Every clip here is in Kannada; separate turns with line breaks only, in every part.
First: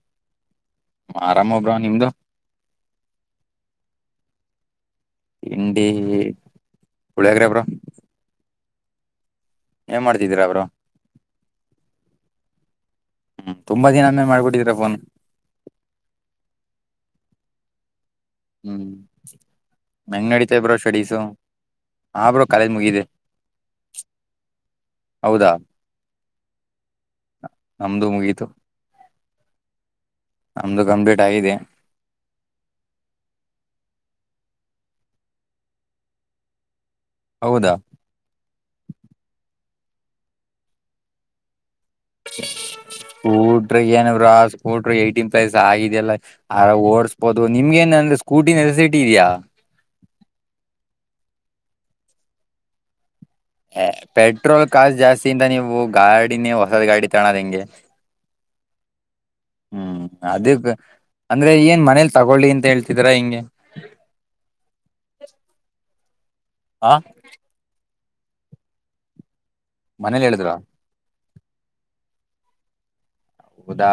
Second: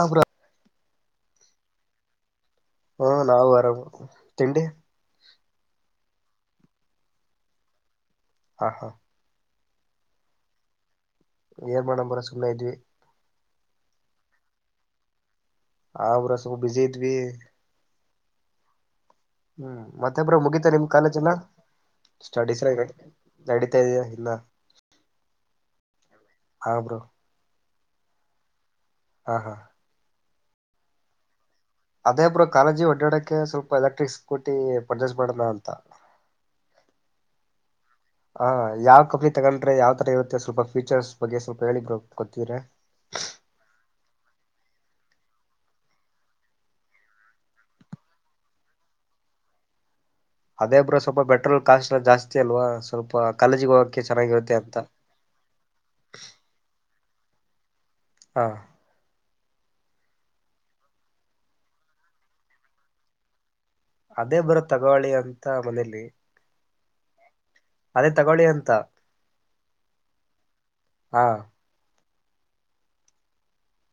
ಆಬರ
ಆರಾಮ ಒಬ್ರ ನಿಮ್ದು
ಹ್ಮ ನಾವು ಆರಾಮ್ ತಿಂಡಿ
ತಿಂಡಿ ಹುಳಿಯಾಗ್ರೆಬ್ರ
ಹಾ ಹಾ
ಏನ್ ಮಾಡ್ತಿದೀರಾ ಅವರು
ಏನ್ ಮಾಡ ಬರ ಸುಮ್ಮ ಇದ್ವಿ
ಹ್ಮ ತುಂಬಾ ದಿನಂದೆ ಮಾಡ್ಕೊಟ್ಟಿದರಾ ಫೋನ್
ಆ್ರಸ ಬಿಸ ಇದ ಇದ್ವಿ
ಹ್ಮ್
ಹ್ಮ್
ಹೆಂಗ್
ಮತ್ತೊಬ್ರ
ನಡೀತಾ
ಮುಗಿತ
ಬ್ರೋ
ನಿಮ್ ಕಾಲೇಜ
ಸ್ಟಡೀಸು
ಎಲ್ಲ
ಹಾ ಬ್ರೋ
ಸ್ಟಡೀಸ
ಕಾಲೇಜ್ ಮುಗಿದೆ
ನಡತಾಯ ಇನ್ನ
ಹೌದಾ
ಹಾ ಬ್ರೋ
ನಮ್ದು ಮುಗೀತು
ಹಾ ಹಾ
ನಮ್ದು ಕಂಪ್ಲೀಟ್ ಆಗಿದೆ
ಅದೇ ಬ್ರೋ ಕಾಲೇಜಿ ಒಡಾಡಕ್ಕೆ ಸ್ವಲ್ಪ ಎಲೆಕ್ಟ್ರಿಕ್ ಸ್ಕೂಟಿ ಪರ್ಜೆಸ್ ಮಾಡಣ ಅಂತ
ಹೌದಾ
ಹ ಯಾವ ಕಫರಿ ತಗಲ್ ಯಾವ ತರ ಇರುತ್ತೆ ಸ್ವಲ್ ಫೀಚರ್ಸ್ಗ್ ಸ್ವಲ್ಪ ಹೇಳಿದ್ರ ಗೊತ್ತೀರ
ಸ್ ಏಟನ್ ಪ್ಲಸ್ ಆಗಿದೆಲ್ಲ ಆರ ಓಡಸ್ಬೋದು ನಿಮ್ಗೆ ಏನ ಅಂದ್ರೆ ಸ್ಕೂಟಿ ನೆಸಸಿಟಿ ಇದೆಯಾ
ಅದೇಬ್ ಸ್ವಲ್ಪ ಬೆಟ್ರೋಲ್ ಕಾಸ್ಟ್ ಎಲ್ಲ ಜಾಸ್ತಿ ಅಲ್ವಾ ಸ್ವಲ್ಪ ಕಾಲೇಜಿಗೆ ಹೋಗಕ್ಕೆ ಚೆನ್ನಾಗಿರುತ್ತೆ
ಪೆಟ್ರೋಲ್
ಅಂತ
ಕಾಸ್ಟ್ ಜಾಸ್ತಿಯಿಂದ ನೀವು ಗಾಡಿನೇ ಹೊಸದ್ ಗಾಡಿ ತಣದ ಹೆಂಗೆ
ಹಾ
ಹ್ಮ್ ಅದಕ್ಕ ಅಂದ್ರೆ ಏನ್ ಮನೇಲಿ ತಗೊಳ್ಳಿ ಅಂತ ಹೇಳ್ತಿದ್ರ ಹಿಂಗೆ
ಅದೇ ಬರ ತಗೋಳಿ ಅಂತ ಮನೇಲಿ
ಹಾ
ಅದೇ ತಗೊಳ್ಳಿ ಅಂತ
ಮನೇಲಿ ಹೇಳಿದ್ರ
ಹಾ
ಹೌದಾ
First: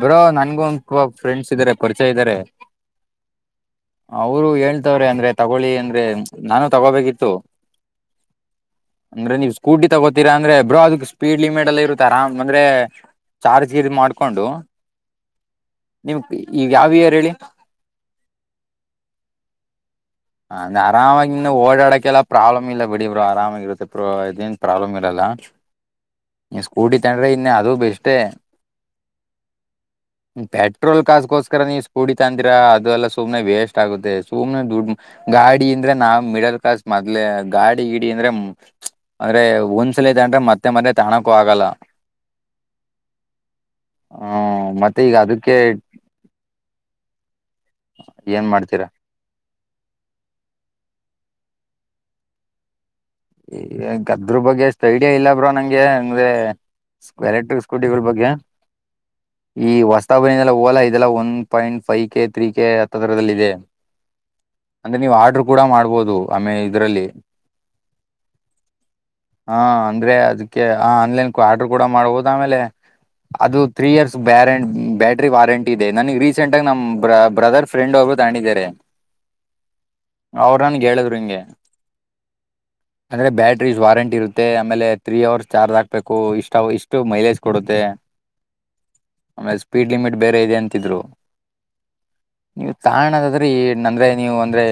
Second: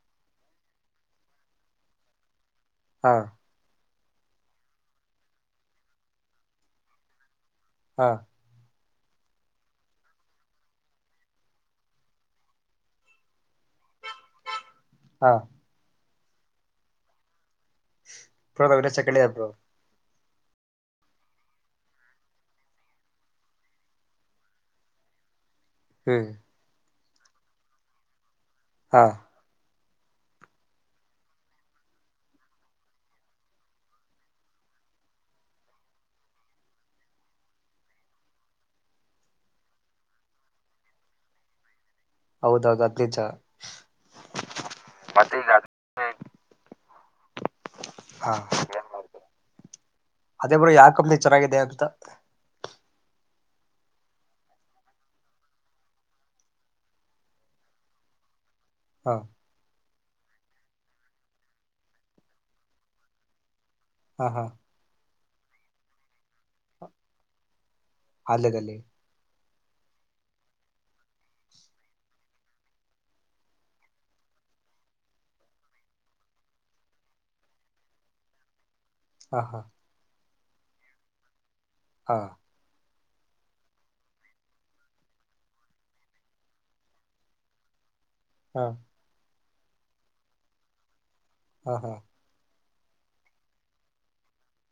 ಬರೋ ನನ್ಗು ಒ ಫ್ರೆಂಡ್ಸ್ ಇದ್ದಾರೆ ಪರಿಚಯ ಇದ್ದಾರೆ
ಹಾ
ಅವರು ಹೇಳ್ತವ್ರೆ ಅಂದ್ರೆ ತಗೋೊಳ್ಳಿ ಅಂದ್ರೆ ನಾನು ತಗೋಬೇಕಿತ್ತು
ಹಾ
ಅಂದ್ರೆ ನೀವು ಸ್ಕೂಟಿ ತಗೋತೀರಾ ಅಂದ್ರೆ ಬ್ರೋ ಅದಕ್ ಸ್ಪೀಡ್ ಲಿಮಿಟ್ ಅಲ್ಲ ಇರುತ್ತೆ ಆರಾಮ್ ಅಂದ್ರೆ ಚಾರ್ಜ್ ಗೀದ ಮಾಡ್ಕೊಂಡು
ಹಾ
ನಿಮ್ ಈಗ ಯಾವ ಇಯರ್ ಹೇಳಿ
ಬೋ ಸೆಂಕೇಡ್ ಇಯರ್ ಬೋ
ಹಂದ ಆರಾಮಾಗಿ ಓಡಾಡಕ್ಕೆೆಲ್ಲ ಪ್ರಾಬ್ಲಮ್ ಇಲ್ಲ ಬಿಡಿ ಇಬ್ರು ಆರಾಮಾಗಿರುತ್ತೆ ಬ್ರೋ ಇದೇನ್ ಪ್ರಾಬ್ಲಮ್ ಇರಲ್ಲ
ಹ್ಮ್
ಈ ಸ್ಕೂಟಿ ಇತ್ತ್ರೆ ಇನ್ನು ಅದು ಬೆಷ್ಟೇ
ಹಾ
ಪೆಟ್ರೋಲ್ ಕಾಸಕೋಸ್ಕರ ನೀವು ಸ್ಕೂಡಿ ತಂದಿರ ಅದೆಲ್ಲ ಸುಮನೆ ವೇಸ್ಟ್ ಆಗುತ್ತೆ ಸುಮ್ನೆ ದುಡ್ಡು ಗಾಡಿ ಅಂದ್ರೆ ನಾವ್ ಮಿಡಲ್ ಕ್ಲಾಸ್ ಮೊದ್ಲೆ ಗಾಡಿ ಗಿಡ ಅಂದ್ರೆ ಅಂದ್ರೆ ಒಂದ್ಸಲತಂದ್ರೆ ಮತ್ತೆ ಮದೆ ತಾಣಕೂ ಆಗಲ್ಲ
ಹೌದೌದು ಅದ್ಲಜತ್ತ
ಹ್ಮ್ ಮತ್ತೆ ಈಗ
ಹನ್
ಅದಕ್ಕೆ
ಮಾಡ [inaudible]
ಏನ್ ಮಾಡ್ತೀರಾ
ಅದೇ ಬರ ಯಾವ ಕಂಪ್ನಿ ಚೆನ್ನಾಗಿದೆ ಅಂತ
ಈ ಗದ್ರ ಬಗ್ಗೆ ಎಷ್ಟು ಐಡಿಯಾ ಇಲ್ಲ ಬ್ರೋ ನಂಗೆ ಅಂದ್ರೆ ಎಲೆಕ್ಟ್ರಿಕ್ ಸ್ಕೂಟಿಗಳ ಬಗ್ಗೆ
ಹಾ
ಈ ವಸ ಓಲಾದೆಲ್ಲ one point five K three K ಹರದಲ್ಲಿ ಇದೆ
ಹಾ ಹಾ
ಅಂದ್ರೆ ನೀವು ಆಡ್ ಕೂಡ ಮಾಡ್ಬೋದು ಆಮೇ ಇದ್ರಲ್ಲಿ
ಅಲ್ಲಗಲೆ
ಹಾ ಅಂದ್ರೆ ಅದಕ್ಕೆ ಆನ್ಲೈನ್ ಆರ್ಡರ್ ಕೂಡ ಮಾಡಬಹುದು ಆಮೇಲೆ ಅದು ತ್ರೀ ಇಯರ್ಸ್ ಬ್ಯಾರಂ ಬ್ಯಾಟ್ರಿ ವಾರಂಟಿ ಇದೆ ನನಗ್ ರೀಸೆಂಟ್ ಆಗ ನಮ್ ಬ್ರದರ್ ಫ್ರೆಂಡ್ ಅವರು ತ ಅಂಡಿದ್ದಾರೆ
ಹಾ ಹಾ
ಅವ್ರನ್ಗೆ ಹೇಳಿದ್ರು ಹಿಂಗೆ
ಹಾ
ಅಂದ್ರೆ ಬ್ಯಾಟ್ರೀಸ್ ವಾರಂಟಿ ಇರುತ್ತೆ ಆಮೇಲೆ ತ್ರೀ ಅವರ್ಸ್ ಚಾರ್ಜ್ ಹಾಕ್ಬೇಕು ಇಷ್ಟ ಇಷ್ಟು ಮೈಲೇಜ್ ಕೊಡುತ್ತೆ
ಹಾ
ಆಮೇಲೆ ಸ್ಪೀಡ್ ಲಿಮಿಟ್ ಬೇರೆ ಇದೆ ಅಂತಿದ್ರು
ಹಾ ಹಾ
ನೀವು ತದಾದ್ರೆ ಏ ಅಂದ್ರೆ ನೀವು ಅಂದ್ರೆ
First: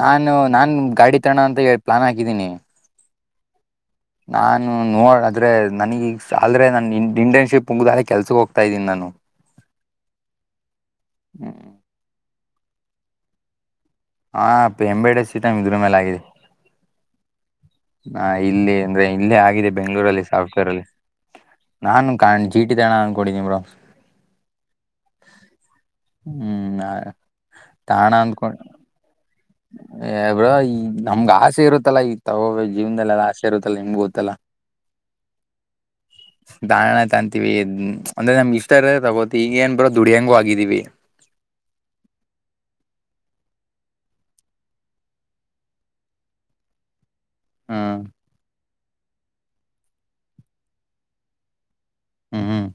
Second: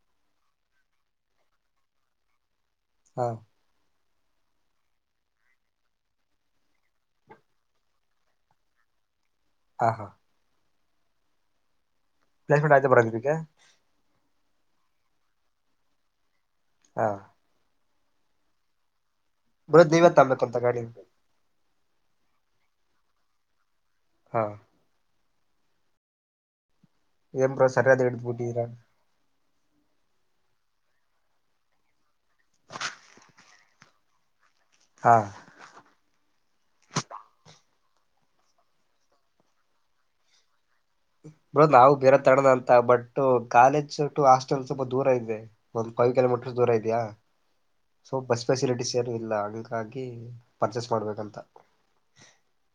ನಾನು ನಾನ್ ಗಾಡಿ ತಾಣ ಅಂತ ಹ ಪ್ಲಾನ್ ಹಾಕಿದ್ದೀನಿ
ಹಾ
ನಾನು ನೋ ಅ ಆದ್ರೆ ನನಗ ಆದ್ರೆ ನಾನ ಇಂಟರ್ನ್ಶಿಪ್ ಮುಗ್ದಳೆ ಕೆಲ್ಸಕ್ಕೆ ಹೋಗ್ತಾ ಇದ್ದೀನಿ ನಾನು
ಹ ಹಾ
ಹ್ಮ್ [inaudible]
ಪ್ಲೇಸ್ಮೆಂಟ್ ಆಯ್ತಾ ಬರೋದಕ್ಕೆ
ಹಾ ಎಂಬೆಡ ಸೀಟಮ ಇದ್ರ ಮೇಲೆ ಆಗಿದೆ
ಹಾ
ನಾ ಇಲ್ಲಿ ಅಂದ್ರೆ ಇಲ್ಲೇ ಆಗಿದೆ
ಬ್ರೋ ನೀವೇ
ಬೆಂಳೂರಲ್ಲಿ
ತಗಬೇಕು ಅಂತ
ಸಾಫ್ಟ್ವೇರ್
ಗಾಡಿ
ಅಲ್ಲಿ ನಾನು ಕಾಣ ಜೀಟಿ ತಾಣ ಅಂದಕಿದೀ ಬ್ರ
ಹಾ
ಹ್ಮ್
ಏನ್ ಬರ ಸರಿಯಾದ ಎಡ್ತಬಟಿದರ
ಬ್ರ ಈ ನಮ್ಗ ಆಸೆ ಇರುತ್ತಲ್ಲಾ ಈ ತಗೋ ಜೀವನದಲ್ಲಿ ಅ ಆಸೆ ಇರುತ್ತಲ್ಲ ನಿಮ್ಗು ಗೊತ್ತಲ್ಲ
ಹಾ
ದಾರಣ ತಂತೀವಿ ಅಂದ್ರೆ ನಮ ಇಷ್ಟ ಇದ ತಗೋತಿ ಈಗ ಏನ್ ಬರೋ ದುಡ್ಯಾಂಗೂ ಆಗಿದ್ದೀವಿ
ಬಿಡ ನಾವು ಬೇರೆ ತಡದ ಅಂತ ಬಟ್ ಕಾಲೇಜ್ ಟು ಹಾಸ್ಟೆಲ್ ಸ್ವಲ್ಪ ದೂರ ಇದೆ ಒಂದ್ ಫೈವ್ ಕಿಲೋಮೀಟರ್ ದೂರ ಇದೆಯಾ
ಹ್ಮ್
ಸೊ ಬಸ್ ಫೆಸಿಲಿಟಿ ರು ಇಲ್ಲ ಹಂಗಾಗಿ ಪರ್ಚೇಸ್ ಮಾಡ್ಬೇಕಂತ
ಹ್ಮ್ ಹ್ಮ್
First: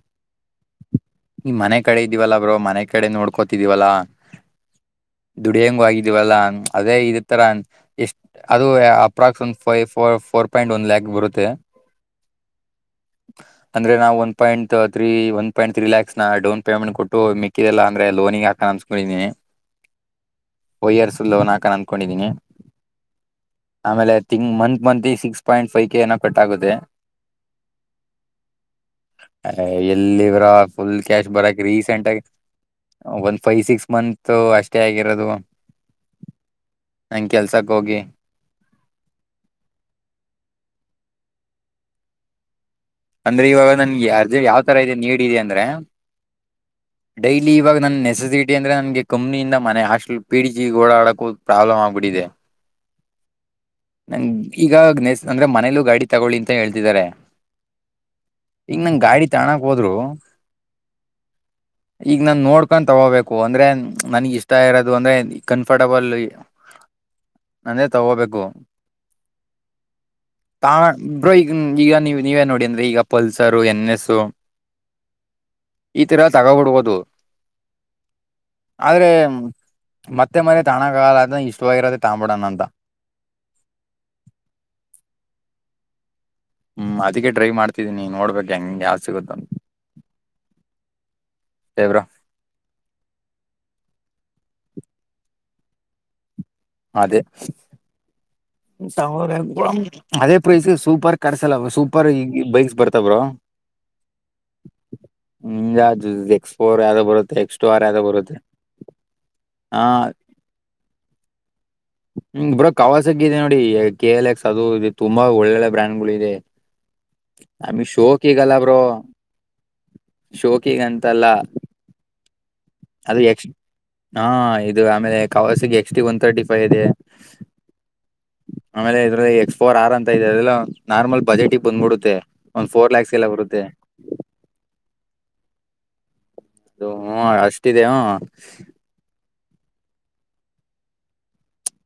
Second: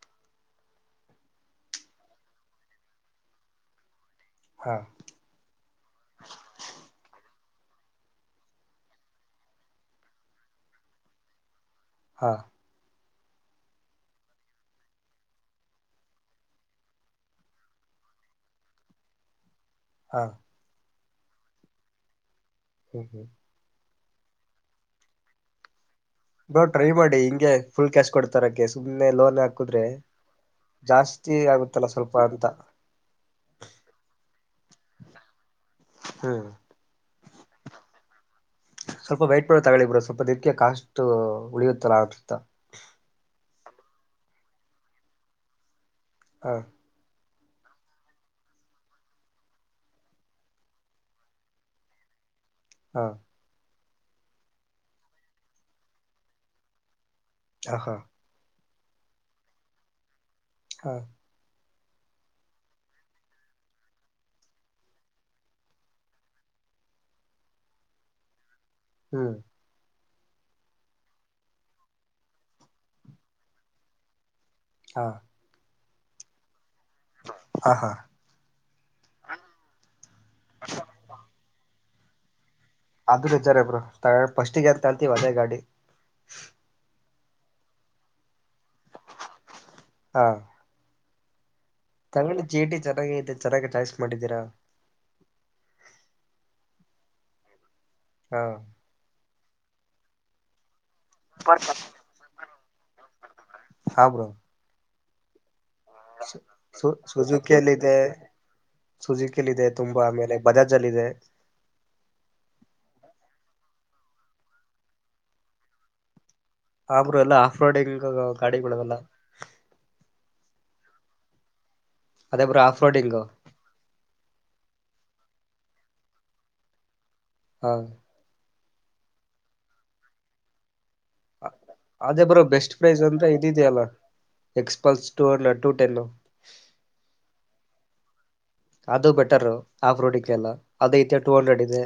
ಈ ಮನೆ ಕಡೆ ಇದ್ದಿವವಲ್ಲಾ ಬ್ರೋ ಮನೆ ಕಡೆ ನೋಡ್ಕೋತಿದೀವಲ್ಲಾ
ಹಾ
ದುಡಿಯಂಗ ಆಗಿದೀವಲ್ಲಾ ಅದೇ ಇದ ರ ಎಷ್ಟ ಅದು ಅಪ್ರಾಕ್ಸ ಫೈವಫೋರ್ ಫೋರ್ ಪಾಯಿಂಟ್ ಒಂದ್ ಲ್ಯಾಕ್ ಬರುತ್ತೆ
ಹಾ
ಅಂದ್ರೆ ನಾವು one point three one point three lakh ತ ಡೌನ್ ಪೇಮೆಂಟ್ ಕೊಟ್ಟು ಮಿಕ್ಕಿದೆಲ್ಲ ಅಂದ್ರೆ ಲೋನಿ ಹಾಕ ಅನ್ಸ್ಕೊಂಡಿದೀನಿ
ಹಾ
ಒಯ್ಯರ್ಸುಲ್ಲೋ ನಾಕನ್ ಅಂದ್ಕೊಂಡಿದ್ದೀನಿ
ಹ್ಮ್ ಹ್ಮ್
ಆಮೇಲೆ ತಿಂಗ್ month six point five K ಏನೋ ಕಟ್
ನೋ
ಆಗುತ್ತೆ
ಟ್ರೈ ಮಾಡಿ ಹಿಂಗೆ ಫುಲ್ ಕ್ಯಾಶ್ ಕೊಡ್ತಾರಕ ಸುಮ್ನೆ ಲೋನ್ ಹಾಕುದ್ರೆ
ಎಲ್ಲಿ ಬ್ರೋ ಫುಲ್ ಕ್ಯಾಶ್
ಜಾಸ್ತಿ
ಬರಕ್
ಆಗುತ್ತಲ್ಲ
ರೀಸೆಂಟ್
ಸ್ವಲ್ಪ
ಆಗ
ಅಂತ
ಒಂದ ಫೈವ್ ಸಿಕ್ಸ್ ಮಂತ್ ಅಷ್ಟೇ ಆಗಿರೋದು
ಹ್ಮ್
ನಂಗೆ ಕೆಲ್ಸಕ್ ಹೋಗಿ
ಸ್ವಲ್ಪ ವೈಟ್ ಪಡ ತಗಳಿ ಬ್ರ ಸ್ವಲ್ಪ ದಿಕ್ಕ ಕಾಸ್ು ಉಳಿಯುತ್ತಲ್ಲ ಆತ್ತ
ಅಂದ್ರೆ ಇವಾಗ ನನ್ಗೆ ಅರ್ಜೆ ಯಾವ್ ತರ ಇ ನೀಿದೆ ಅಂದ್ರೆ
ಹಾ
ಡೈಲಿ ಇವಾಗ ನನ್ನ ನೆಸೆಸಿಟಿ ಅಂದ್ರೆ ನನ್ಗೆ ಕಂಪ್ನಿಯಿಂದ ಮನೆ ಹಸ್ಟೆಲ್ ಪಿಡಿ ಜಿ ಓಡಾಡೋಕ್ಕೂ ಪ್ರಾಬ್ಲಮ್ ಆಗ್ಬಿಟ್ಟಿದೆ
ಹಾ
ನಂಗ ಈಗ ನೆಸ್ ಅಂದ್ರೆ ಮನೇಲೂ ಗಾಡಿ ತಗೊಳ್ಳಿ ಅಂತ ಹೇಳ್ತಿದ್ದಾರೆ
ಹ ಹಾ
ಈಗ ನಂಗ ಗಾಡಿ ತಕ್ ಹೋದ್ರು
ಹಾ
ಈಗ ನಾನ್ ನೋಡ್ಕೊಂಡ್ ತಗೋಬೇಕು ಅಂದ್ರೆ ನನ್ಗ್ ಇಷ್ಟ ಇರೋದು ಅಂದ್ರೆ ಕಂಫರ್ಟಬಲ್ ನಂದೇ ತಗೋಬೇಕು
ಹ್ಮ್
ತಾ ಬ್ರೋ ಈಗ ಈಗ ನೀವ ನೀವೇ ನೋಡಿ ಅಂದ್ರೆ ಈಗ ಪಲ್ಸರ್ ಎನ್ ಎಸ್
ಹಾ
ಈ ತರ ತಗೋಬಡ್ಬಹುದು
ಹ ಹಾ
ಆದ್ರೆ ಮತ್ತೆ ಮನೆೆ ತಾಣಗಾಲ ಆದೆ ಇಷ್ಟವಾಗಿರತ್ತೆ ತಾಂಬೋಡೋಣ ಅಂತ
ಅದ ನಿಜಾರಬ್ರು ಫಸ್ಟಿಗೆ ಅಂತ ಅಳ್ತೀವ ಅದೇ ಗಾಡಿ
ಹ್ಮ್ ಅದಕ್ಕೆ ಡೈವ್ ಮಾಡ್ತಿದ್ದೀನಿ ನೀ ನೋಡ್ಬೇಕು ಗಂಗಗೆ ಯಾವುದ ಸಿಗುತ್ತೋ
ತಗಳಿ ಚೀಟಿ ಚೆನ್ನಾಗತೆ ಚೆನ್ನಾಗ ಚಾಯ್ಸ್ ಮಾಡಿದ್ದೀರಾ
ಅದೇ
ಹಾ
ಸಾವ್ರ ಅದೇ ಪ್ರೈಸ್ ಸೂ ಸೂಪರ್ ಕಟ್ಸಲ್ಲವ ಸೂಪರ್ ಈ ಬೈಕ್ ಬರ್ತಬ್ರ [unintelligible]
ಹಬ್ರೋ
ಹ [inaudible] ನಿ ಎಕ್ಸ್ಪೋರ್
ಸು
ಯಾವ್ದೋ ಬರುತ್ತೆ
ಸುಜುಕಿಯಲ್ಲಿ
ಎಕ್ಸ್ಟೋರ್
ಇದೆ
ಯಾವ್ದೋ ಬರುತ್ತೆ
ಸುಜುಕಿಯಲ್ಲಿ ಇದೆ
ಹ
ತುಂಬಾ ಆಮೇಲೆ ಬಜಾಜ್ ಅಲ್ಲಿ ಇದೆ
ಬರೋವಾಸ ನೋಡಿ ಕೆ ಎಲ್ ಎಕ್ಸ್ ಅದು ಇದು ತುಂಬಾ ಒಳ್ಳೊಳ್ಳೆ ಬ್ರ್ಯಾಂಡ್ ಗಳು ಇದೆ
ಆಮರು ಎಲ್ಲ ಆಫ
ನಮಗ್
ರೋಡಿಂಗ್ ಗಾಡಿ ಬಿಡದಲ
ಶೋಕಿಗಂತಲ್ಲ
ಅದೇ ರೋಡಿಂಗ್
ಅದು ಎಸ್ ಹಾ ಇದು ಆಮೇಲೆ ಕವಾಸಿಗೆ X T one thirty five ಇದೆ
ಹಾ
ಆಮೇಲೆ ಇದ್ರ ಎಕ್ಸ್ಫೋರ್ ಆರ್ ಅಂತ ಇದೆ ಅಲ್ಲ [unintelligible]
ಅದೇ ಬರೋ ಬೆಸ್ಟ್ ಪ್ರೈಸ್
ಲ್ಯಾಕ್ಸ್
ಅಂದ್ರೆ
ಎಲ್ಲ
ಇದಿದ
ಬರುತ್ತೆ
ಅಲ್ಲ X pulse two and two ten
ಹೂ ಅಷ್ಟಿದೆ
ಅದು ಬೆಟರ್ ಆಫ್ ರೋಡ್ಿಕ ಎಲ್ಲ ಅದೇಐ ಟೂ ಹಂಡ್ರೆಡ್ ಇದೆ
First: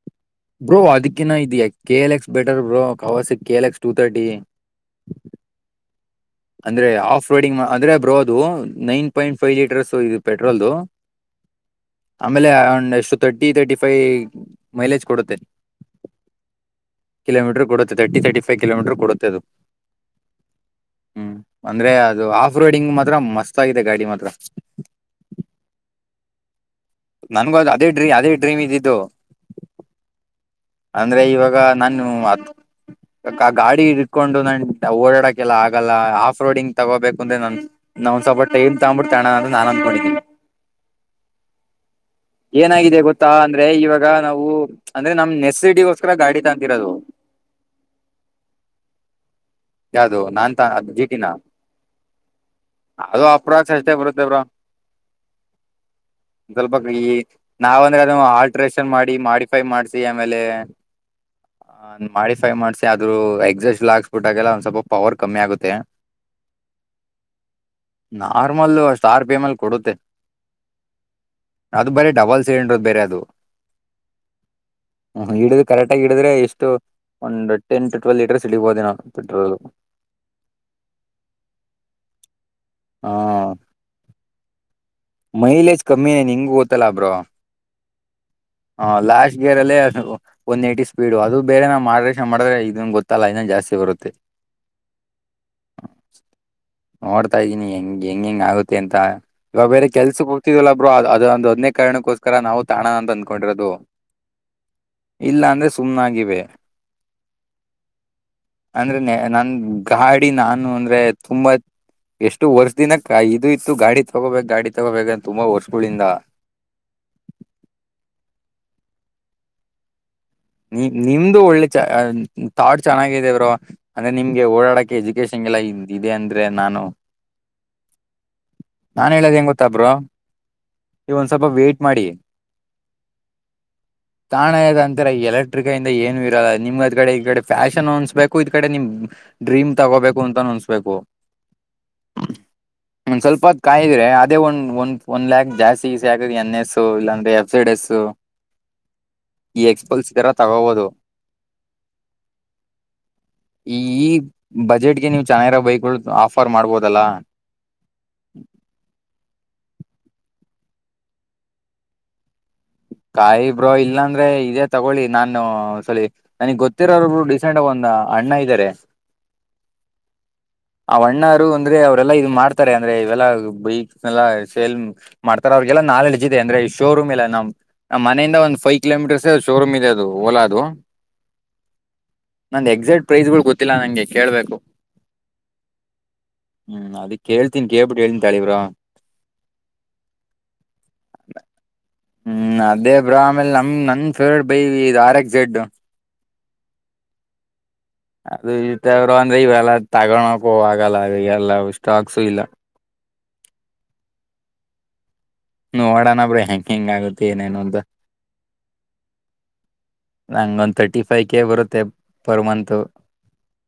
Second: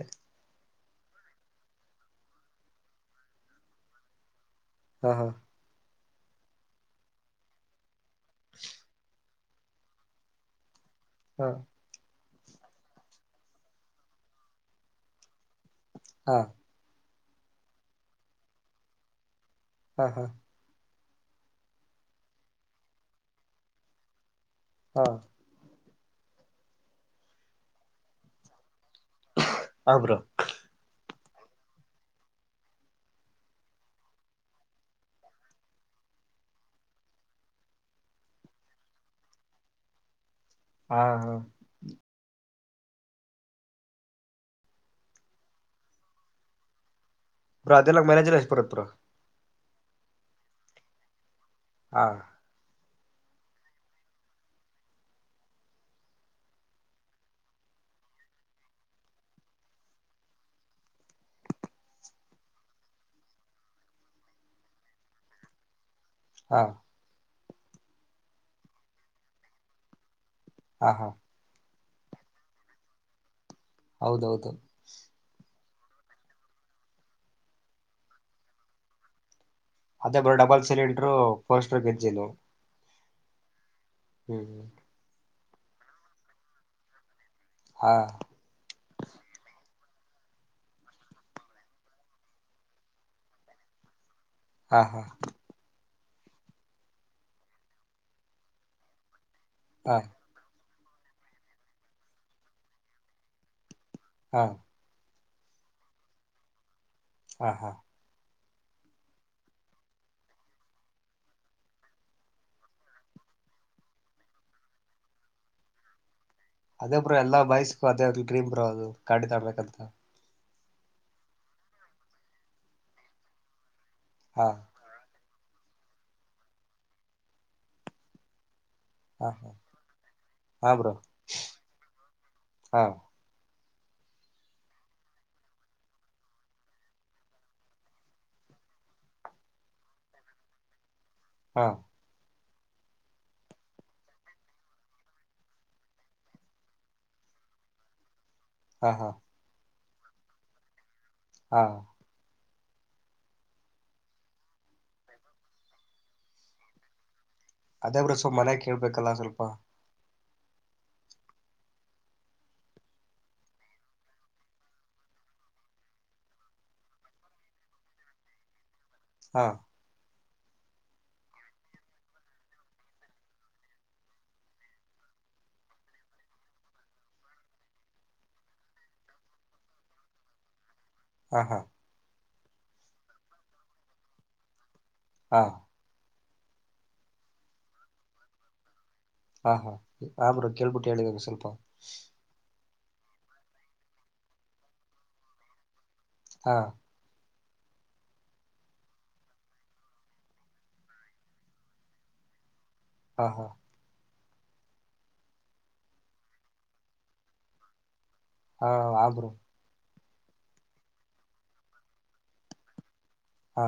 ಬ್ರೋ ಅದಕ್ಕಿನ್ನ ಇ K L X better bro Kawasaki K L X two thirty
ಹಾ ಹಾ
ಅಂದ್ರೆ ಆಫ್ ರೋಡಿಂಗ್ ಅಂದ್ರೆ ಬರೋದು ನೈನ್ ಪಾಯಿಂಟ್ ಫೈವ್ ಲೀಟರ್ಸ್ ಇದು ಪೆಟ್ರೋಲ್ದು
ಹಾ
ಆಮೇಲೆಂಡ್ ಎಷ್ಟು ತರ್ಟಿ ತರ್ಟಿ ಫೈವ್ ಮೈಲೇಜ್ ಕೊಡುತ್ತೆ
ಹಾ
ಕಿಲೋಮೀರ್ ಕೊಡುತ್ತೇವೆ ತರ್ಟಿ ತರ್ಟಿಫೈವ ಕಿಲೋಮೀಟರ್ ಕೊಡುತ್ತ ಅದು
ಹಾ ಹಾ
ಹ್ಮ್ ಅಂದ್ರೆ ಅದು ಆಫ್ ರೋಡಿಂಗ್ ಮಾತ್ರ ಮಸ್ತ್ ಆಗಿದೆ ಗಾಡಿ ಮಾತ್ರ
ಹಾ
ನನ್ಗೂ ಅದು ಅದೇ ಡ್ರೀ ಅದೇ ಡ್ರೀಮ್ ಇದ್ದಿದ್ದು
ಹ ಬ್ರೋ
ಅಂದ್ರೆ ಇವಾಗ ನಾನು ಗಾಡಿ ಇಟ್ಕೊಂಡು ನಾನು ಓಡಾಡಕೆಲ್ಲ ಆಗಲ್ಲ ಆಫ್ ರೋಡಿಂಗ್ ತಗೋಬೇಕು ಅಂದ್ರೆ ನಾನು ನಾ ಒಂದ ಸ್ವಲ್ಪ ಟೈಮ್ ತಗ್ಬಿಡ್ತಣ ಅಂದೆ ನಾನನ್ ಅಂದ್ಕೊಂಡಿದ್ದೀನಿ
ಹಾ ಹಾ
ಏನಾಗಿದೆ ಗೊತ್ತಾ ಅಂದ್ರೆ ಇವಾಗ ನಾವು ಅಂದ್ರೆ ನಮ್ ನೆಸಸಿಟಗೋಸ್ಕರ ಗಾಡಿ ತಂತಿರೋದು
ರಾಧೆಲ್ಲ ಮೈನಾಡಿಜಲ್ಲ ಪತ್ ಪರ
ಯಾವ್ದು ನಾನ್ಂತ ಅ ಜೀಟಿನ
ಹಾ
ಅದು ಅಪ್ರ ಅಷ್ಟೇ ಬರುತ್ತೆ ಬ್ರ ಸ್ವಲ್ಪ ಈ ನಾವ ಅಂದ್ರೆ ಅದು ಆಲ್ಟ್ರೇಷನ್ ಮಾಡಿ ಮಾಡಿಫೈ ಮಾಡ್ಸಿ ಆಮೇಲೆ ಮಾಡಿಫೈ ಮಾಡ್ಸಿ ಆದ್ರೂ ಎಕ್ಸಸ್ಲ್ ಹಾಕ್ಸ್ಬಿಟ್ಟಾಗೆಲ್ಲ ಸ್ವಲ್ಪ ಪವರ್ ಕಮ್ಮಿ ಆಗುತ್ತೆ
ಹಾ
ನಾರ್ಮಲ್ ಸ್ಟಾರ್ ಪೇ ಮೇಲ್ ಕೊಡುತ್ತೆ
ಆ ಹಾ
ಅದು ಬರೀ ಡಬಲ್ ಸಿಲಿಂಡರ್ದ ಬೇರೆ ಅದು
ಹೌದೌದು
ಕರೆಕ್ಟ್ ಆಗಿಡ್ರೆ ಎಷ್ಟು ಒಂದು ಟನ್ ಟ ಟ್ವೆಲ್ವ ಲೀಟರ್ ಸಿಡಿಬಹೋೇ ನಾವು ಪೆಟ್ರೋಲ್
ಅದೇ ಬರ ಡಬಲ್ ಸಿಲಿಂಡರು ಫೋರ್ ಸ್ಟರ್ ಗಂಜಿಲು
ಹಾ
ಹ್ಮ್್ಮ
ಮೈಲೇಜ್ ಕಮ್ಮಿ ನಿಂಗು ಓತ್ತಲ್ಲಾಬ್ರೋ
ಹಾ
ಹ ಲಾಸ್್ ಗೇರ್ ಅಲ್ಲೇ ಒನ್ ಏ್ಟಿ ಸ್ಪೀಡು ಅದು ಬೇರೆ ನಾ ಮಾಡ್ರೇಶಷನ್ ಮಾಡಿದ್ರೆ ಇದನ್ ಗೊತ್ತಲ್ಲ ಇದನ್ನ ಜಾಸ್ತಿ ಬರುತ್ತೆ
ಹಾ ಹಾ
ನೋಡ್ತಾ್ದೀನಿ ಹೆಂಗ್ ಹೆಂಗ್ ಹೆಂಗ್ ಆಗುತ್ತೆ ಅಂತ
ಹಾ
ಕೆಲ್ಸ ಹೋಗತಿದಲ್ಲ ಒಬ್ ಅದೊ ಒಂದ ಒದ್ನೇ ಕಣಕ್ಕೋಸ್ಕರ ನಾವು ತಾಣಣ ಅಂತ ಅಂದ್ಕೊಂಡಿರೋದು
ಹಾ
ಇಲ್ಲಾಂದ್ರೆ ಸುಮ್ನಾಗಿವೆ
ಹಾ ಹಾ
ಅಂದ್ರೆ ನನ್ ಗಾಡಿ ನಾನು ಅಂದ್ರೆ ತುಂಬಾತ್ ಎಷ್ಟು ವರ್ಷ ದಿನಕ್ಕೆ ಇದು ಇತ್ತು ಗಾಡಿ ತಗೋಬೇಕು ಗಾಡಿ ಬೇ ತುಂಬಾ ವರ್ಷಗಳಿಂದ
ಅದೇ ಬ್ರೋ ಎಲ್ಲಾ ಬಯಸ್ಕು ಅದೇ ಗ್ರೀಮ ಬ್ರ ಅದು ಕಾಡಿ ತಾಡ್ಬೇಕಂತ
ನಿ ನಿಮ್ದು ಒಳ್ಳೆ ಚ ತಾಟ್ ಚೆನ್ನಾಗಿದೇವರು ಅಂದ್ರೆ ನಿಮಗೆ
ಹಾ
ಓಡಾಡಕ್ಕೆೆಜು ೇಶಗೆಲ್ಲ ಇ ಇದೆ ಅಂದ್ರೆ ನಾನು ನಾನ್
ಹಾ
ಹೇಳೋದ್ ಹೆಂಗ
ಹಾ
ಗೊತ್ತಬ್ರ
ಹಾ ಬ್ರೋ
ನೀವ ಒಂದ್ ಸ್ವಲ್ಪ ವೇ್ಟಟ್ ಮಾಡಿ
ಹಾ
ತಾಣಯದಂತ ಈರ ಎಲೆಕ್ಟ್ರಿಕಂದ ಏನು ಇರಲ್ಲ ನಿಮ್ ಅ್ ಕಡೆ ಈ ಕಡೆ ಫ್ಯಾಷನ್ ಅನ್ಸ್ಬೇಕು ಇದ್ ಕಡೆ ನಿಮ್ ಡ್ರೀಮ್ ತಗೋಬೇಕು ಅಂತ ಅನ್ಸ್ಬೇಕು
ಹಾ
ನಿ್ ಸ್ವಲ್ಪದ್ ಕಾಯಿದ್ರೆ ಅದೇ ಒಂದ ಒಂದ ಒ್ ಲ್ಯಾಕ್ ಜಾಸ್ತಿ ಸೆಕ ಎನ್ ಎಸ್ ಇಲ್ಲಾಂದ್ರೆ ಎಫ್ಸಡ್ ಎಸ್
ಹಾ ಹಾ
ಈ ಎಕ್ಸ್ಪೋಲ್ಸ್ ಇದ ತರ ತಗೋಬಹುದು
ಹಾ
ಈ ಬಜೆಟ್ಗೆ ನೀವು ಚೆನ್ನಾಗಿರೋ ಬೈಕ್ಗಳು ಆಫರ್ ಮಾಡ್ಬೋದಲ್ಲ
ಅದೇ ಬ್ರಸೊ ಮನೆಯ ಕೇಳ್ಬೇಕಲ್ಲ ಸ್ವಲ್ಪ
ಕಾಯಿ ಬ್ರೋ ಇಲ್ಲಾಂದ್ರೆ ಇದೇ ತಗೊಳ್ಳಿ ನಾನು ಸರಿ ನನಗ್ ಗೊತ್ತಿರೋರ್ಬ್ರು ಡಿಸೆಂಟ್ಗ ಒಂದ ಅಣ್ಣ ಇದಾರೆ
ಹಾ
ಆ ಅಣ್ಣರು ಅಂದ್ರೆ ಅವ್ರೆಲ್ಲಾ ಇ್ ಮಾಡ್ತಾರೆ ಅಂದ್ರೆ ಇವೆಲ್ಲ ಬೈ ಎ ಸೇಲ್ ಅಂತ ಅಂತ ಮಾಡ್ತಾರೆ ಅವ್ರಿಗೆಲ್ಲ ನಾಲೆಡ್್ ಇದೆ ಅಂದ್ರೆ ಶೋರೂಮ್ ಎಲ್ಲ ನಮ್ ನಮ್ಮ್ ಮನೆಯಿಂದ ಒಂದ್ ಫೈವ್ ಕಿಲೋಮೀಟರ್ಸ್ ಶೋರೂಮ್ ಇದೆ ಅದು ಓಲಾ ಅದು
ಹಾ ಹಾ
ನಂದು ಎಕ್ಸಾಕ್ಟ್ ಪ್ರೈಸ್ಗಳು ಗೊತ್ತಿಲ್ಲ ನಂಗೆ ಕೇಳಬೇಕು
ಹ
ಹ್ಮ್ ಅದು ಕೇಳ್ತೀನಿ ಕೇಳಿಬಿಟ್ಟು ಹೇಳ್ತಿನಿ ತಾಲಿ ಬ್ರೋ
ಹಾ ಹಾ ಆ ಬ್ರೋ ಕೇಳಿಬಿಟ್ಟು ಹೇಳಿ ಒಂದು ಸ್ವಲ್ಪ
ಹ್ಮ್ ಅದೇ ಬ್ರೋ ಆಮೇಲೆ ನಮ್ ನನ್ favourite bike R X Z
ಹ
ಅದು ಇದ್ದವರು ಅಂದ್ರೆ ಇವೆಲ್ಲ ತಗೋಳಕು ಆಗಲ್ಲ ಇ ಎಲ್ಲ ಸ್ಟಾಕ್ಸು ಇಲ್ಲ
ಹಾ ಹಾ
ನೋಡಣ ಬ್ರೋ ಹೆಂಗ ಹೆಂಗ ಆಗುತ್ತೆ ಏನೇನು ಅಂತ
ಹಾ ಹಾ ಬ್ರೋ
ನಂಗ ಒಂದ ತರ್ಟಿ ಫೈವ್ ಕೆ ಬರುತ್ತೆ ಪರ್ ಮಂತ್
ಹ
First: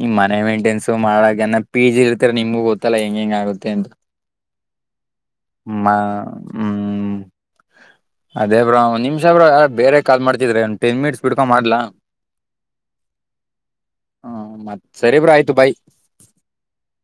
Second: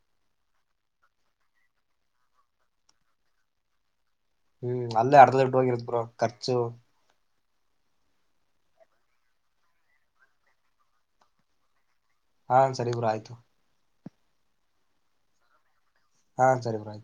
ಇನ್ನು ಮನೆ ಮೇಂಟೆನ್ಸ ಮಾಡಕೆನೆ ಪಿ ಜಿ ಇರ್ತ ನಿಮಗು ಗೊತ್ತಲ್ಲಾ ಹೆಂಗ ಹೆಂಗ ಆಗುತ್ತೆ ಅಂತ
ಹ್ಮ್ ಅಲ್ಲೇ ಅರ್ಧ ಹೋಗಿರತ್
ಮ
ಬ್ರೋ ಖರ್ಚು
ಹ್ಮ್ ಅದೇ ಬ್ರೋ ಒಂದ್ ನಿಮಿಷ ಬೇರೆ ಕಾಲ್ ಮಾಡ್ತಿದ್ರಿ ಒಂದು ಟೆನ್ ಮಿನಿಟ್ಸ್ ಬಿಟ್ಟುಕೊಂಡು ಮಾಡ್ಲಾ
ಹಾ ಸರಿ ಬ್ರೋ ಆಯ್ತು
ಹ್ಮ ಮತ್ತ್ ಸರಿಬ ಬ್ರೋ ಆಯ್ತು ಬೈ
ಹಾ ಸರಿ ಬೈ